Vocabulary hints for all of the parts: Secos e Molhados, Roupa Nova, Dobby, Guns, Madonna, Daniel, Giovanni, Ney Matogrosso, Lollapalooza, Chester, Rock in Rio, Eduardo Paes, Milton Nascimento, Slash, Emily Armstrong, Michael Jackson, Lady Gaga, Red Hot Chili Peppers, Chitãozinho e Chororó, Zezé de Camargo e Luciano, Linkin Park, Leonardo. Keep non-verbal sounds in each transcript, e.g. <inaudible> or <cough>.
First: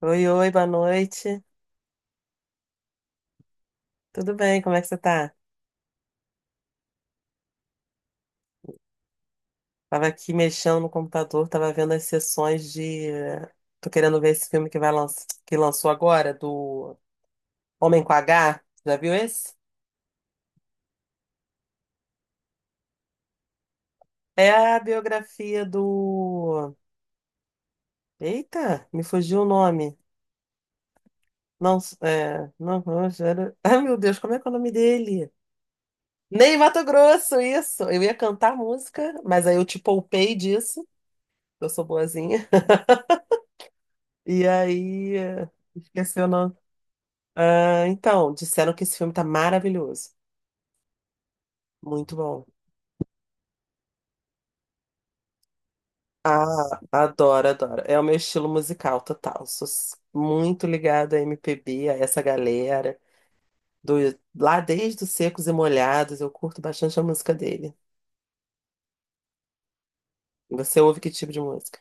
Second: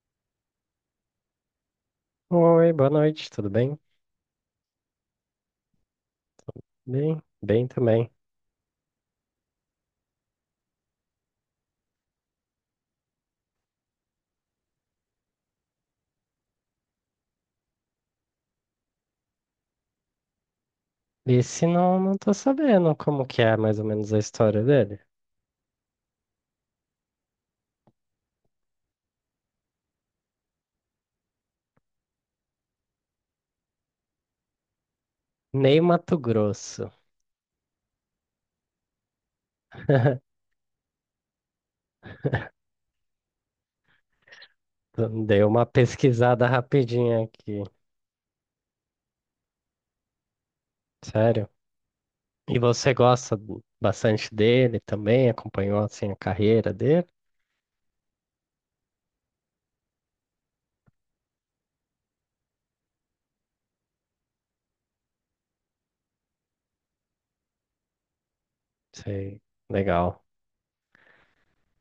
Oi, oi, boa noite. Oi, boa noite, tudo Bem, Tudo bem? Como é que você tá? Bem, também. Tava aqui mexendo no computador, tava vendo as sessões de. Tô querendo ver esse filme que vai lançar, que lançou agora, do Homem com H. Já viu esse? Esse não, tô sabendo como que é mais ou menos a É história a dele. biografia do. Eita, me fugiu o nome. Não, é. Não, era- <laughs> Ai, meu Deus, como é que é o nome dele? Ney Mato Ney Grosso. Matogrosso, isso. Eu ia cantar música, mas aí eu te poupei <laughs> disso. Eu sou boazinha. E aí. Dei eh, uma Esqueci o pesquisada nome. rapidinha aqui, Ah, então, disseram que esse filme tá maravilhoso. sério. Muito bom. E você gosta do- bastante dele também? Acompanhou assim a carreira Ah, dele? adoro, adoro. É o meu estilo musical total. Muito ligada a MPB, a essa galera. Do, lá desde os Secos e Molhados, eu curto bastante a música dele. Sei, legal. Você ouve que tipo de música?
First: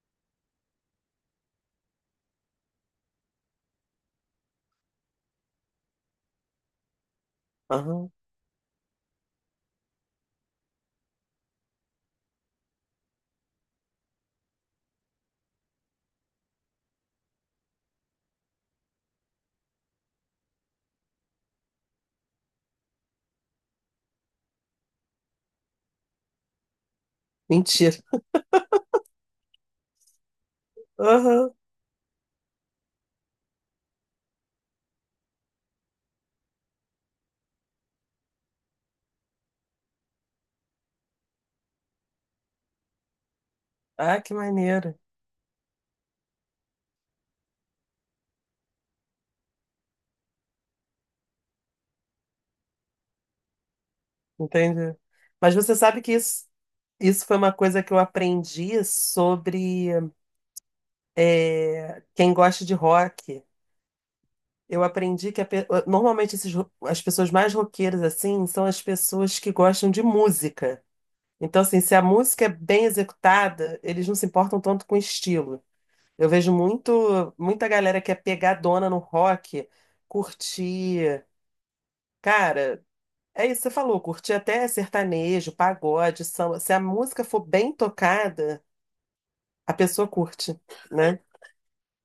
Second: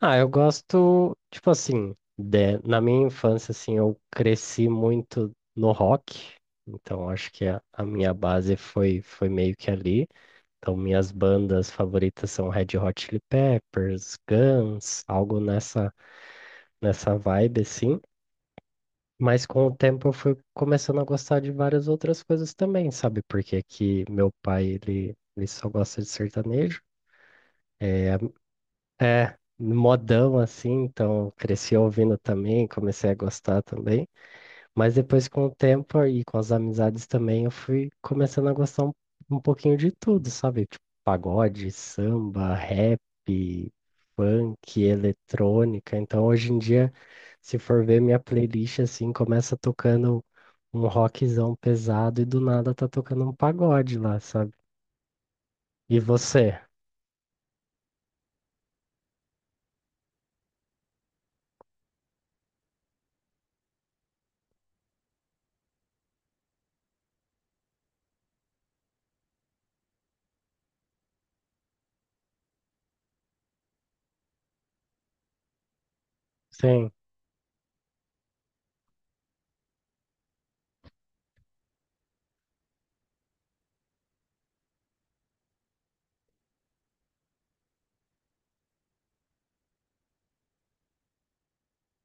Ah, eu gosto, tipo assim, de- na minha infância assim, eu cresci muito no rock, então acho que a Aham. minha base foi meio que ali. Então, minhas bandas favoritas são Red Hot Chili Peppers, Guns, algo nessa, nessa vibe, assim. Mas com o tempo eu fui começando a gostar de várias outras coisas também, sabe? Porque aqui meu pai, ele só gosta de sertanejo. Mentira. É, é modão, assim, então Aham. cresci ouvindo também, comecei a gostar também. Mas depois, com o tempo e com as amizades também, eu fui começando a gostar um pouquinho de tudo, sabe? Tipo, pagode, samba, rap, Ah, que funk, maneiro. eletrônica. Então, hoje em dia, se for ver minha playlist, assim, começa tocando um rockzão pesado e do nada tá tocando um pagode lá, sabe? Entendi. Mas você E sabe que você? isso foi uma coisa que eu aprendi sobre quem gosta de rock. Eu aprendi que normalmente as pessoas mais roqueiras assim são as pessoas que gostam de música. Então, assim, se a música é bem executada, eles não se importam tanto com o estilo. Eu vejo Sim, muito, muita galera que é pegadona no rock, curtir. Cara, é isso que você falou, curtir até sertanejo, pagode, samba. Se a música for bem tocada, a pessoa curte, né?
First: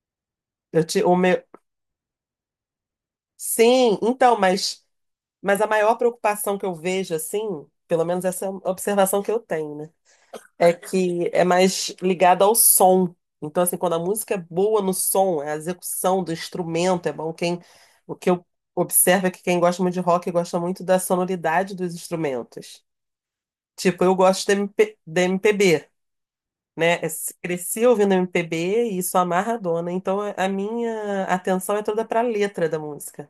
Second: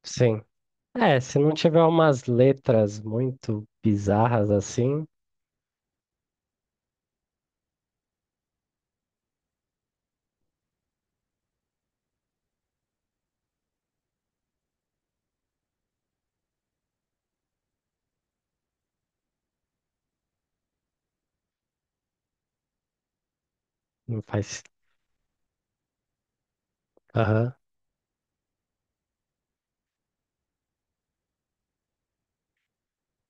sim. Eu te, o É, se meu... não tiver umas letras muito Sim, então, bizarras mas. assim, Mas a maior preocupação que eu vejo, assim, pelo menos essa é a observação que eu tenho, né? É que é mais ligado ao som. Então, assim, quando a música é boa no som, a execução do instrumento é bom. Quem, o que eu observo é que quem gosta muito de rock gosta muito da sonoridade dos instrumentos. Tipo, eu não gosto de, faz. MPB, né? Eu Aham. cresci ouvindo MPB e isso amarra a dona. Então, a minha atenção é toda para a letra da música,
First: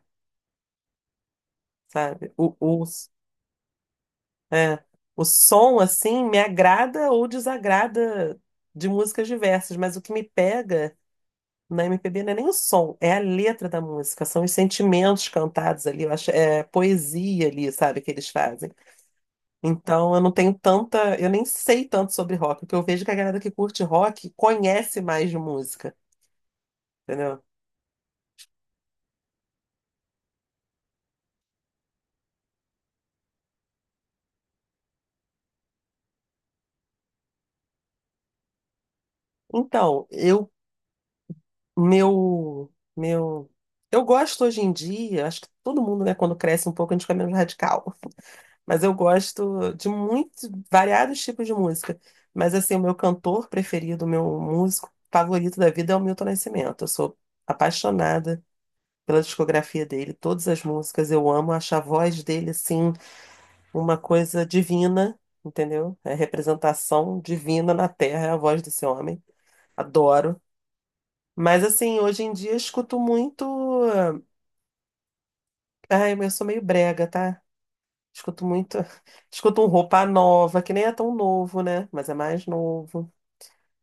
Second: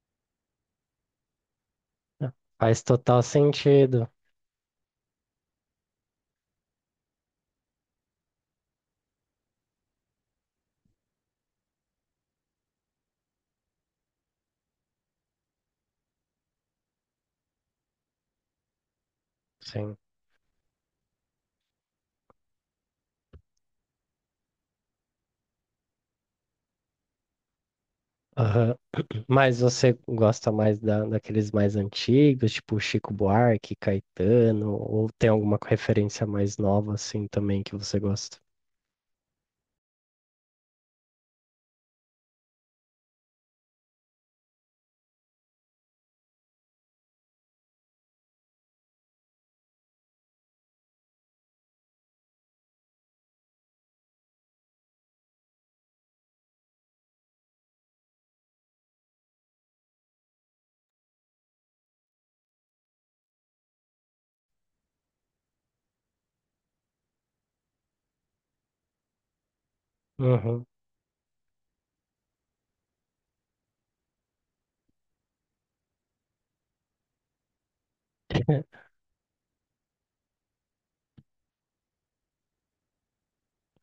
sabe? Faz O total sentido. é, o som, assim, me agrada ou desagrada de músicas diversas, mas o que me pega na MPB não é nem o som, é a letra da música, são os sentimentos cantados ali, eu acho, é poesia ali, sabe, que eles fazem. Sim. Então, eu não tenho tanta, eu nem sei tanto sobre rock, porque eu vejo que a galera que curte rock conhece mais de música, entendeu? Aham. <clears throat> Mas você gosta mais da, daqueles mais antigos, tipo Chico Buarque, Caetano, ou tem alguma referência mais nova assim também que você gosta? Então, meu, meu, eu gosto hoje em dia, acho que todo mundo, né, quando cresce um pouco, a gente fica menos radical. Mas eu gosto de muitos, variados tipos de música. Mas assim, o meu cantor preferido, o meu músico favorito da vida é o Milton Nascimento. Eu sou apaixonada pela discografia dele, todas as músicas eu amo, acho a voz dele assim uma coisa divina, entendeu? É representação divina na Terra, é a voz desse homem. Adoro. Uhum. Mas assim, hoje em dia eu escuto muito, ai, eu sou meio brega, tá? Escuto muito. <laughs> <laughs> Escuto um Roupa Nova, que nem é tão novo, né? Mas é mais novo.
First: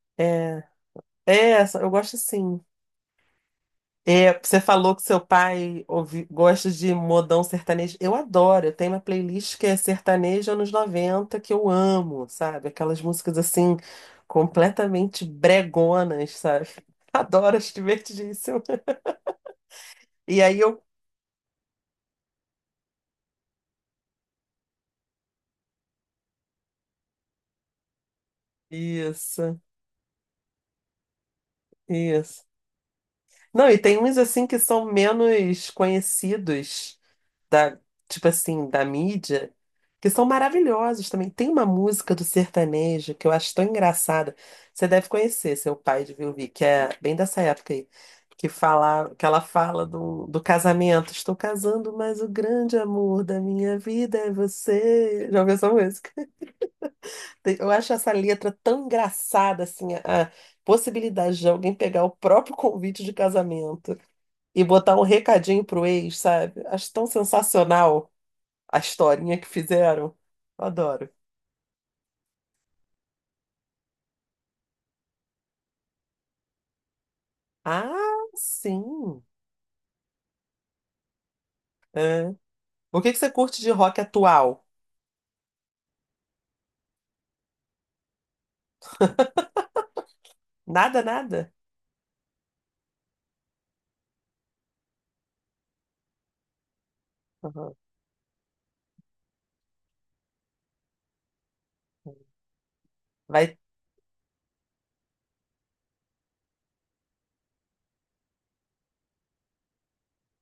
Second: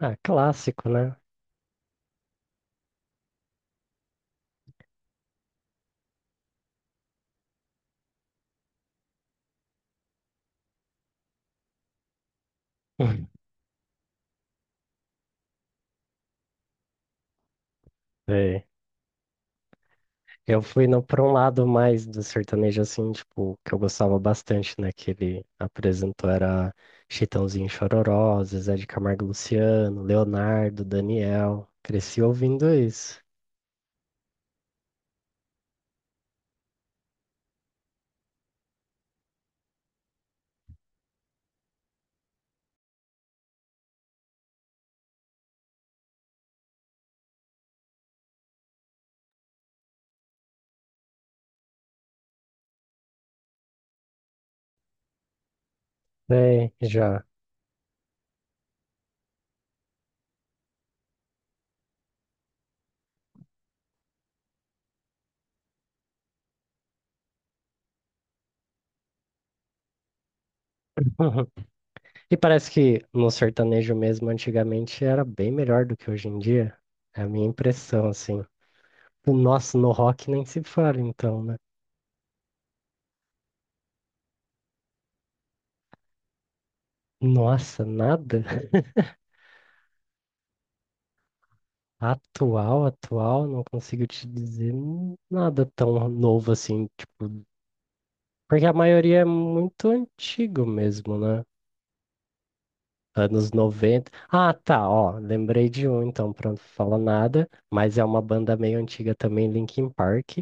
Ah, É, clássico, né? é essa, eu gosto assim. É, você falou que seu pai ouvi, gosta de modão sertanejo. Eu adoro, eu tenho uma playlist que é sertanejo anos 90 que eu amo, sabe? Aquelas músicas <laughs> assim, completamente bregonas, sabe? <laughs> Adoro, acho divertidíssimo. É. E aí Eu eu. fui no, pra um lado mais do sertanejo, assim, tipo, que eu gostava bastante, né? Que ele apresentou era Chitãozinho e Chororó, Zezé de Camargo e Isso, Luciano, Leonardo, Daniel. Cresci isso. ouvindo isso. Não, e tem uns assim que são menos conhecidos da, tipo assim, da mídia, que são maravilhosos também. Tem uma música do sertanejo que eu acho tão engraçada. Você deve conhecer, seu pai de ouvir, que é bem dessa época aí, que fala, que ela fala do, do casamento. Estou casando, mas o grande amor da minha vida é você. Já ouviu essa música? Sei, já. Tem- eu acho essa letra tão engraçada, assim, a possibilidade de alguém pegar o próprio convite de casamento e botar um recadinho pro ex, sabe? Acho tão sensacional. A historinha que fizeram. Eu adoro. <laughs> E parece que no sertanejo mesmo, antigamente, era bem melhor do que hoje em dia. É a minha impressão, Ah, assim. sim. O nosso no rock nem se fala, então, né? É. O que que você curte de rock atual? Nossa, nada? <laughs> Nada, nada? Atual, atual, não consigo te dizer nada tão novo assim, tipo, Aham. porque a maioria é muito antigo mesmo, né? Anos Vai. 90. Ah, tá, ó, lembrei de um, então, pronto, fala nada, mas é uma banda meio antiga também, Linkin Park.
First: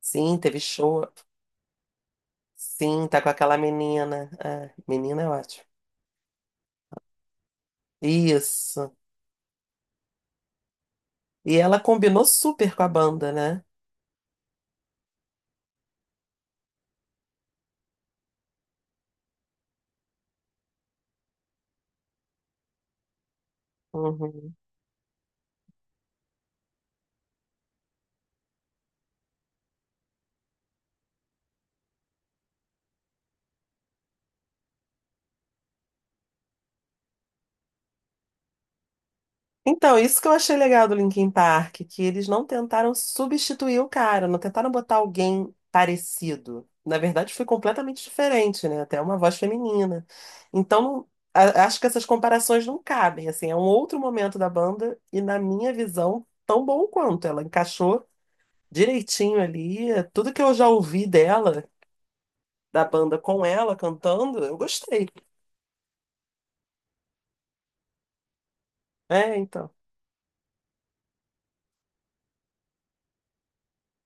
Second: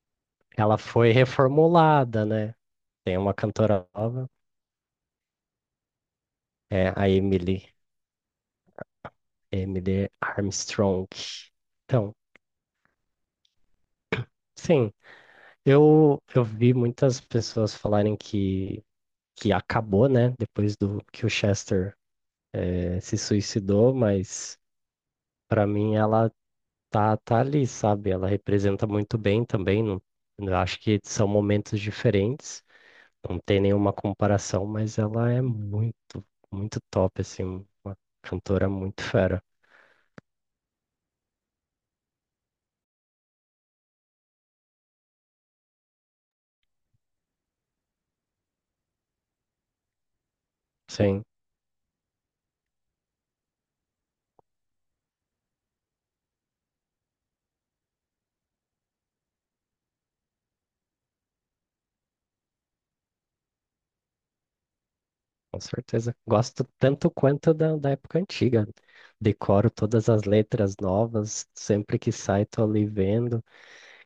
Sim, teve Ela show. foi reformulada, né? Sim, Tem tá com uma aquela cantora menina. nova, Ah, menina é ótimo. é a Emily, Isso. Emily Armstrong. E ela Então, combinou super com a banda, né? sim, eu vi muitas pessoas falarem que acabou, né? Depois do que o Chester se suicidou, Uhum. mas pra mim ela tá ali, sabe? Ela representa muito bem também. Não, eu acho que são momentos diferentes. Não tem nenhuma comparação, mas ela é muito, muito top, assim, uma cantora muito fera. Então, isso que eu achei legal do Linkin Park, que eles não tentaram substituir o cara, não tentaram botar alguém parecido. Na verdade, foi completamente diferente, né? Até uma voz feminina. Então, Sim, acho que essas comparações não cabem, assim, é um outro momento da banda e, na minha visão, tão bom quanto. Ela encaixou direitinho ali, tudo que eu já ouvi dela, da banda com ela cantando, eu gostei. com certeza. Gosto tanto quanto da, da época antiga. É, então, Decoro todas as letras novas, sempre que sai tô ali vendo.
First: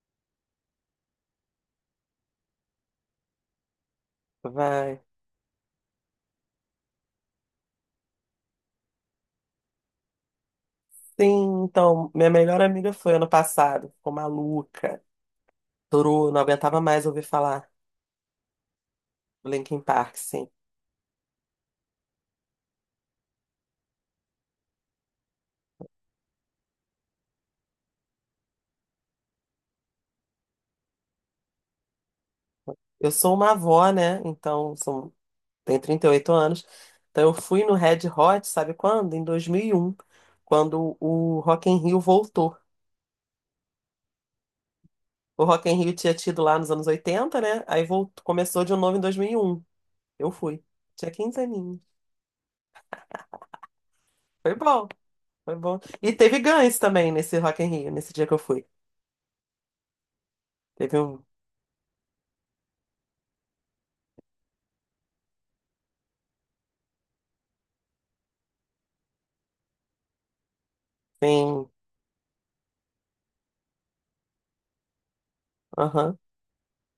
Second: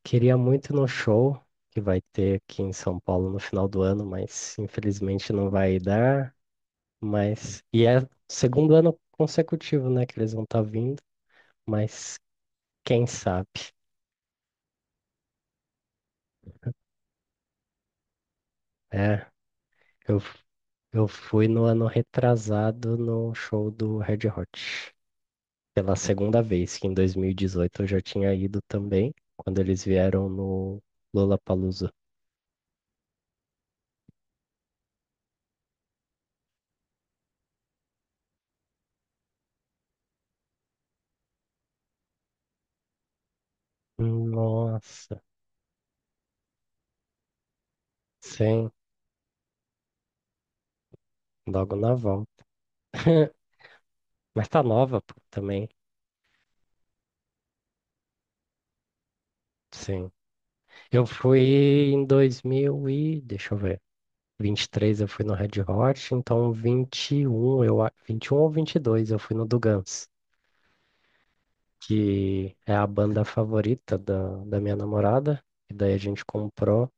Queria muito ir no show que vai ter aqui em São Paulo no final do ano, mas vai. infelizmente não vai dar. Mas, e é o segundo ano consecutivo, né, que eles vão estar vindo, Sim, então, mas minha melhor amiga quem foi ano sabe, passado, ficou maluca, durou, não aguentava mais ouvir falar é. do Linkin Park, Eu, f- sim. eu fui no ano retrasado no show do Red Hot. Pela segunda vez, que em 2018 eu já tinha ido também, quando eles vieram no Lollapalooza. Eu sou uma avó, né? Então, são, tenho 38 anos. Então, eu fui no Red Hot, sabe quando? Em 2001, quando o Rock in Rio voltou. Nossa, O Rock in Rio tinha tido lá nos anos 80, né? Aí voltou, começou sim, de novo em 2001. Eu fui. Tinha 15 logo aninhos. na volta. <laughs> Mas Foi tá bom, nova, pô, foi também. bom. E teve Guns também nesse Rock in Rio, nesse dia que eu fui. Sim. Teve Eu um... fui em 2023 eu fui no Red Hot, então 21 eu, 21 ou 22 eu fui no do Guns. Tem... Que é a banda favorita da minha namorada. E daí a gente comprou,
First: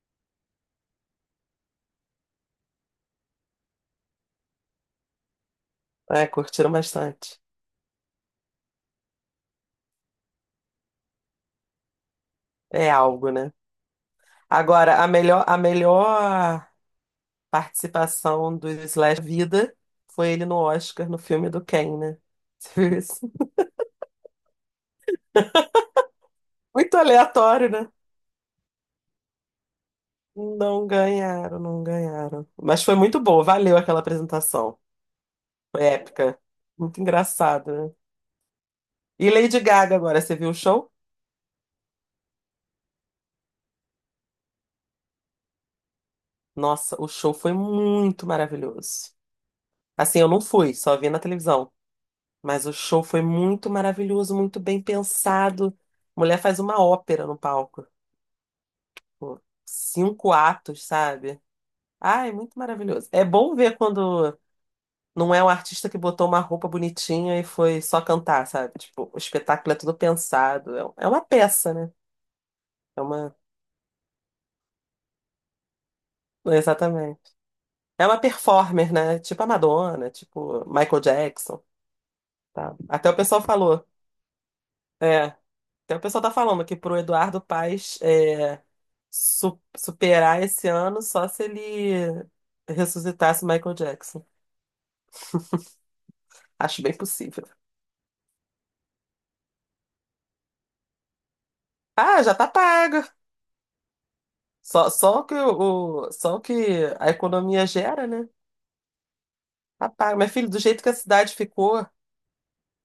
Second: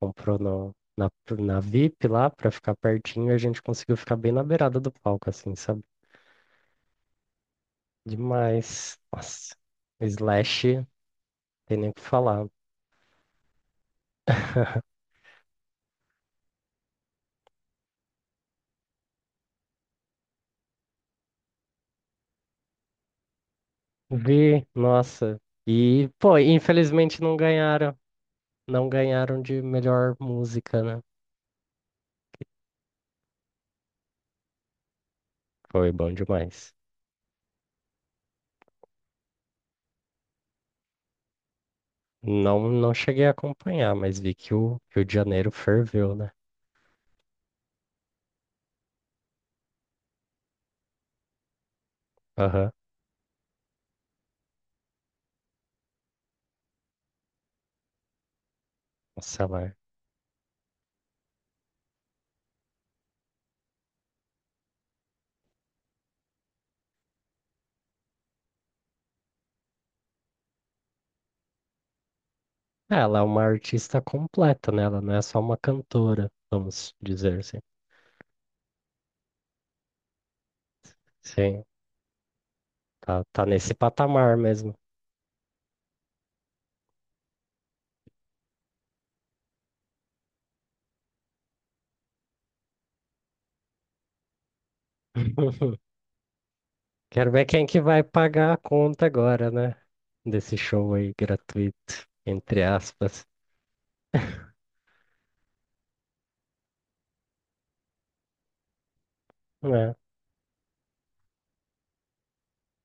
comprou no, na, na VIP lá pra ficar pertinho e a gente conseguiu ficar bem na beirada do palco, assim, sabe? É, curtiram bastante. Demais. Nossa, Slash, tem nem o que falar. É algo, né? Agora, a melhor participação do Slash Vida foi ele no Oscar, no filme do Ken, né? <laughs> Você viu isso? Vi, nossa. E, pô, Muito infelizmente não aleatório, né? ganharam. Não ganharam de melhor música, Não né? ganharam, não ganharam. Mas foi muito boa, valeu aquela apresentação. Foi Foi bom épica. demais. Muito engraçado, né? E Lady Gaga agora, você viu o show? Não, não cheguei a acompanhar, mas vi que o Rio de Janeiro ferveu, né? Nossa, o show foi muito maravilhoso. Assim, eu não fui, só vi na televisão. Mas Aham. o show foi muito maravilhoso, muito bem pensado. Mulher faz uma ópera no palco, tipo, Nossa, lá. 5 atos, sabe? Ah, é muito maravilhoso. É bom ver quando não é um artista que botou uma roupa bonitinha e foi só cantar, sabe? Tipo, o espetáculo é tudo pensado. É uma peça, né? É, É ela é uma. uma artista completa, né? Ela não é só uma cantora, vamos Exatamente. dizer assim. É uma performer, né? Tipo a Madonna, tipo Michael Jackson, Sim, tá? Até o tá, pessoal tá nesse falou. patamar mesmo. É. Até o pessoal tá falando que pro Eduardo Paes superar esse ano só se ele ressuscitasse Michael Jackson. <laughs> Acho bem Quero possível. ver quem que vai pagar a conta agora, né? Desse show aí gratuito, Ah, já tá entre pago. aspas. Só o que a economia gera, né? Tá É. paga. Mas, filho, do jeito que a cidade ficou,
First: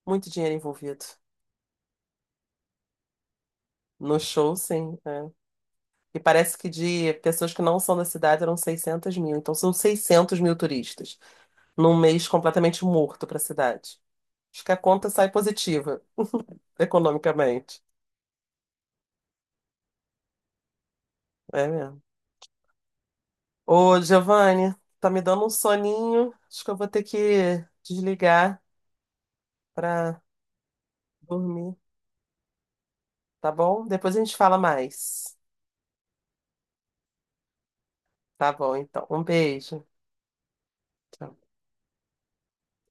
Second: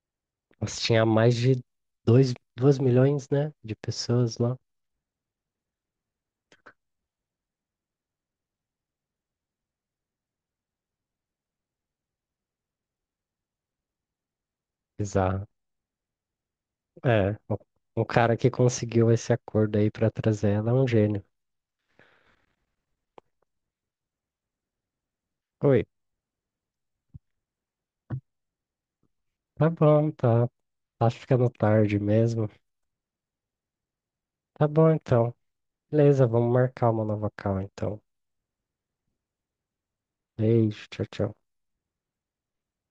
muito dinheiro Mas envolvido. tinha mais de dois milhões, né? De No pessoas lá. show, sim. É. E parece que de pessoas que não são da cidade eram 600 mil. Então são 600 mil turistas num mês completamente morto para a cidade. Acho que a conta sai Bizarro. positiva É, economicamente. o cara que conseguiu esse acordo aí pra trazer ela é um gênio. É mesmo. Ô, Giovanni, tá me dando um Oi, soninho. Acho que eu vou ter que desligar tá bom, pra tá. Tá ficando dormir, tarde mesmo. tá bom? Depois a gente fala Tá bom então. mais. Beleza, vamos marcar uma nova call então. Tá bom, então. Um beijo. Beijo, tchau, tchau. Tchau.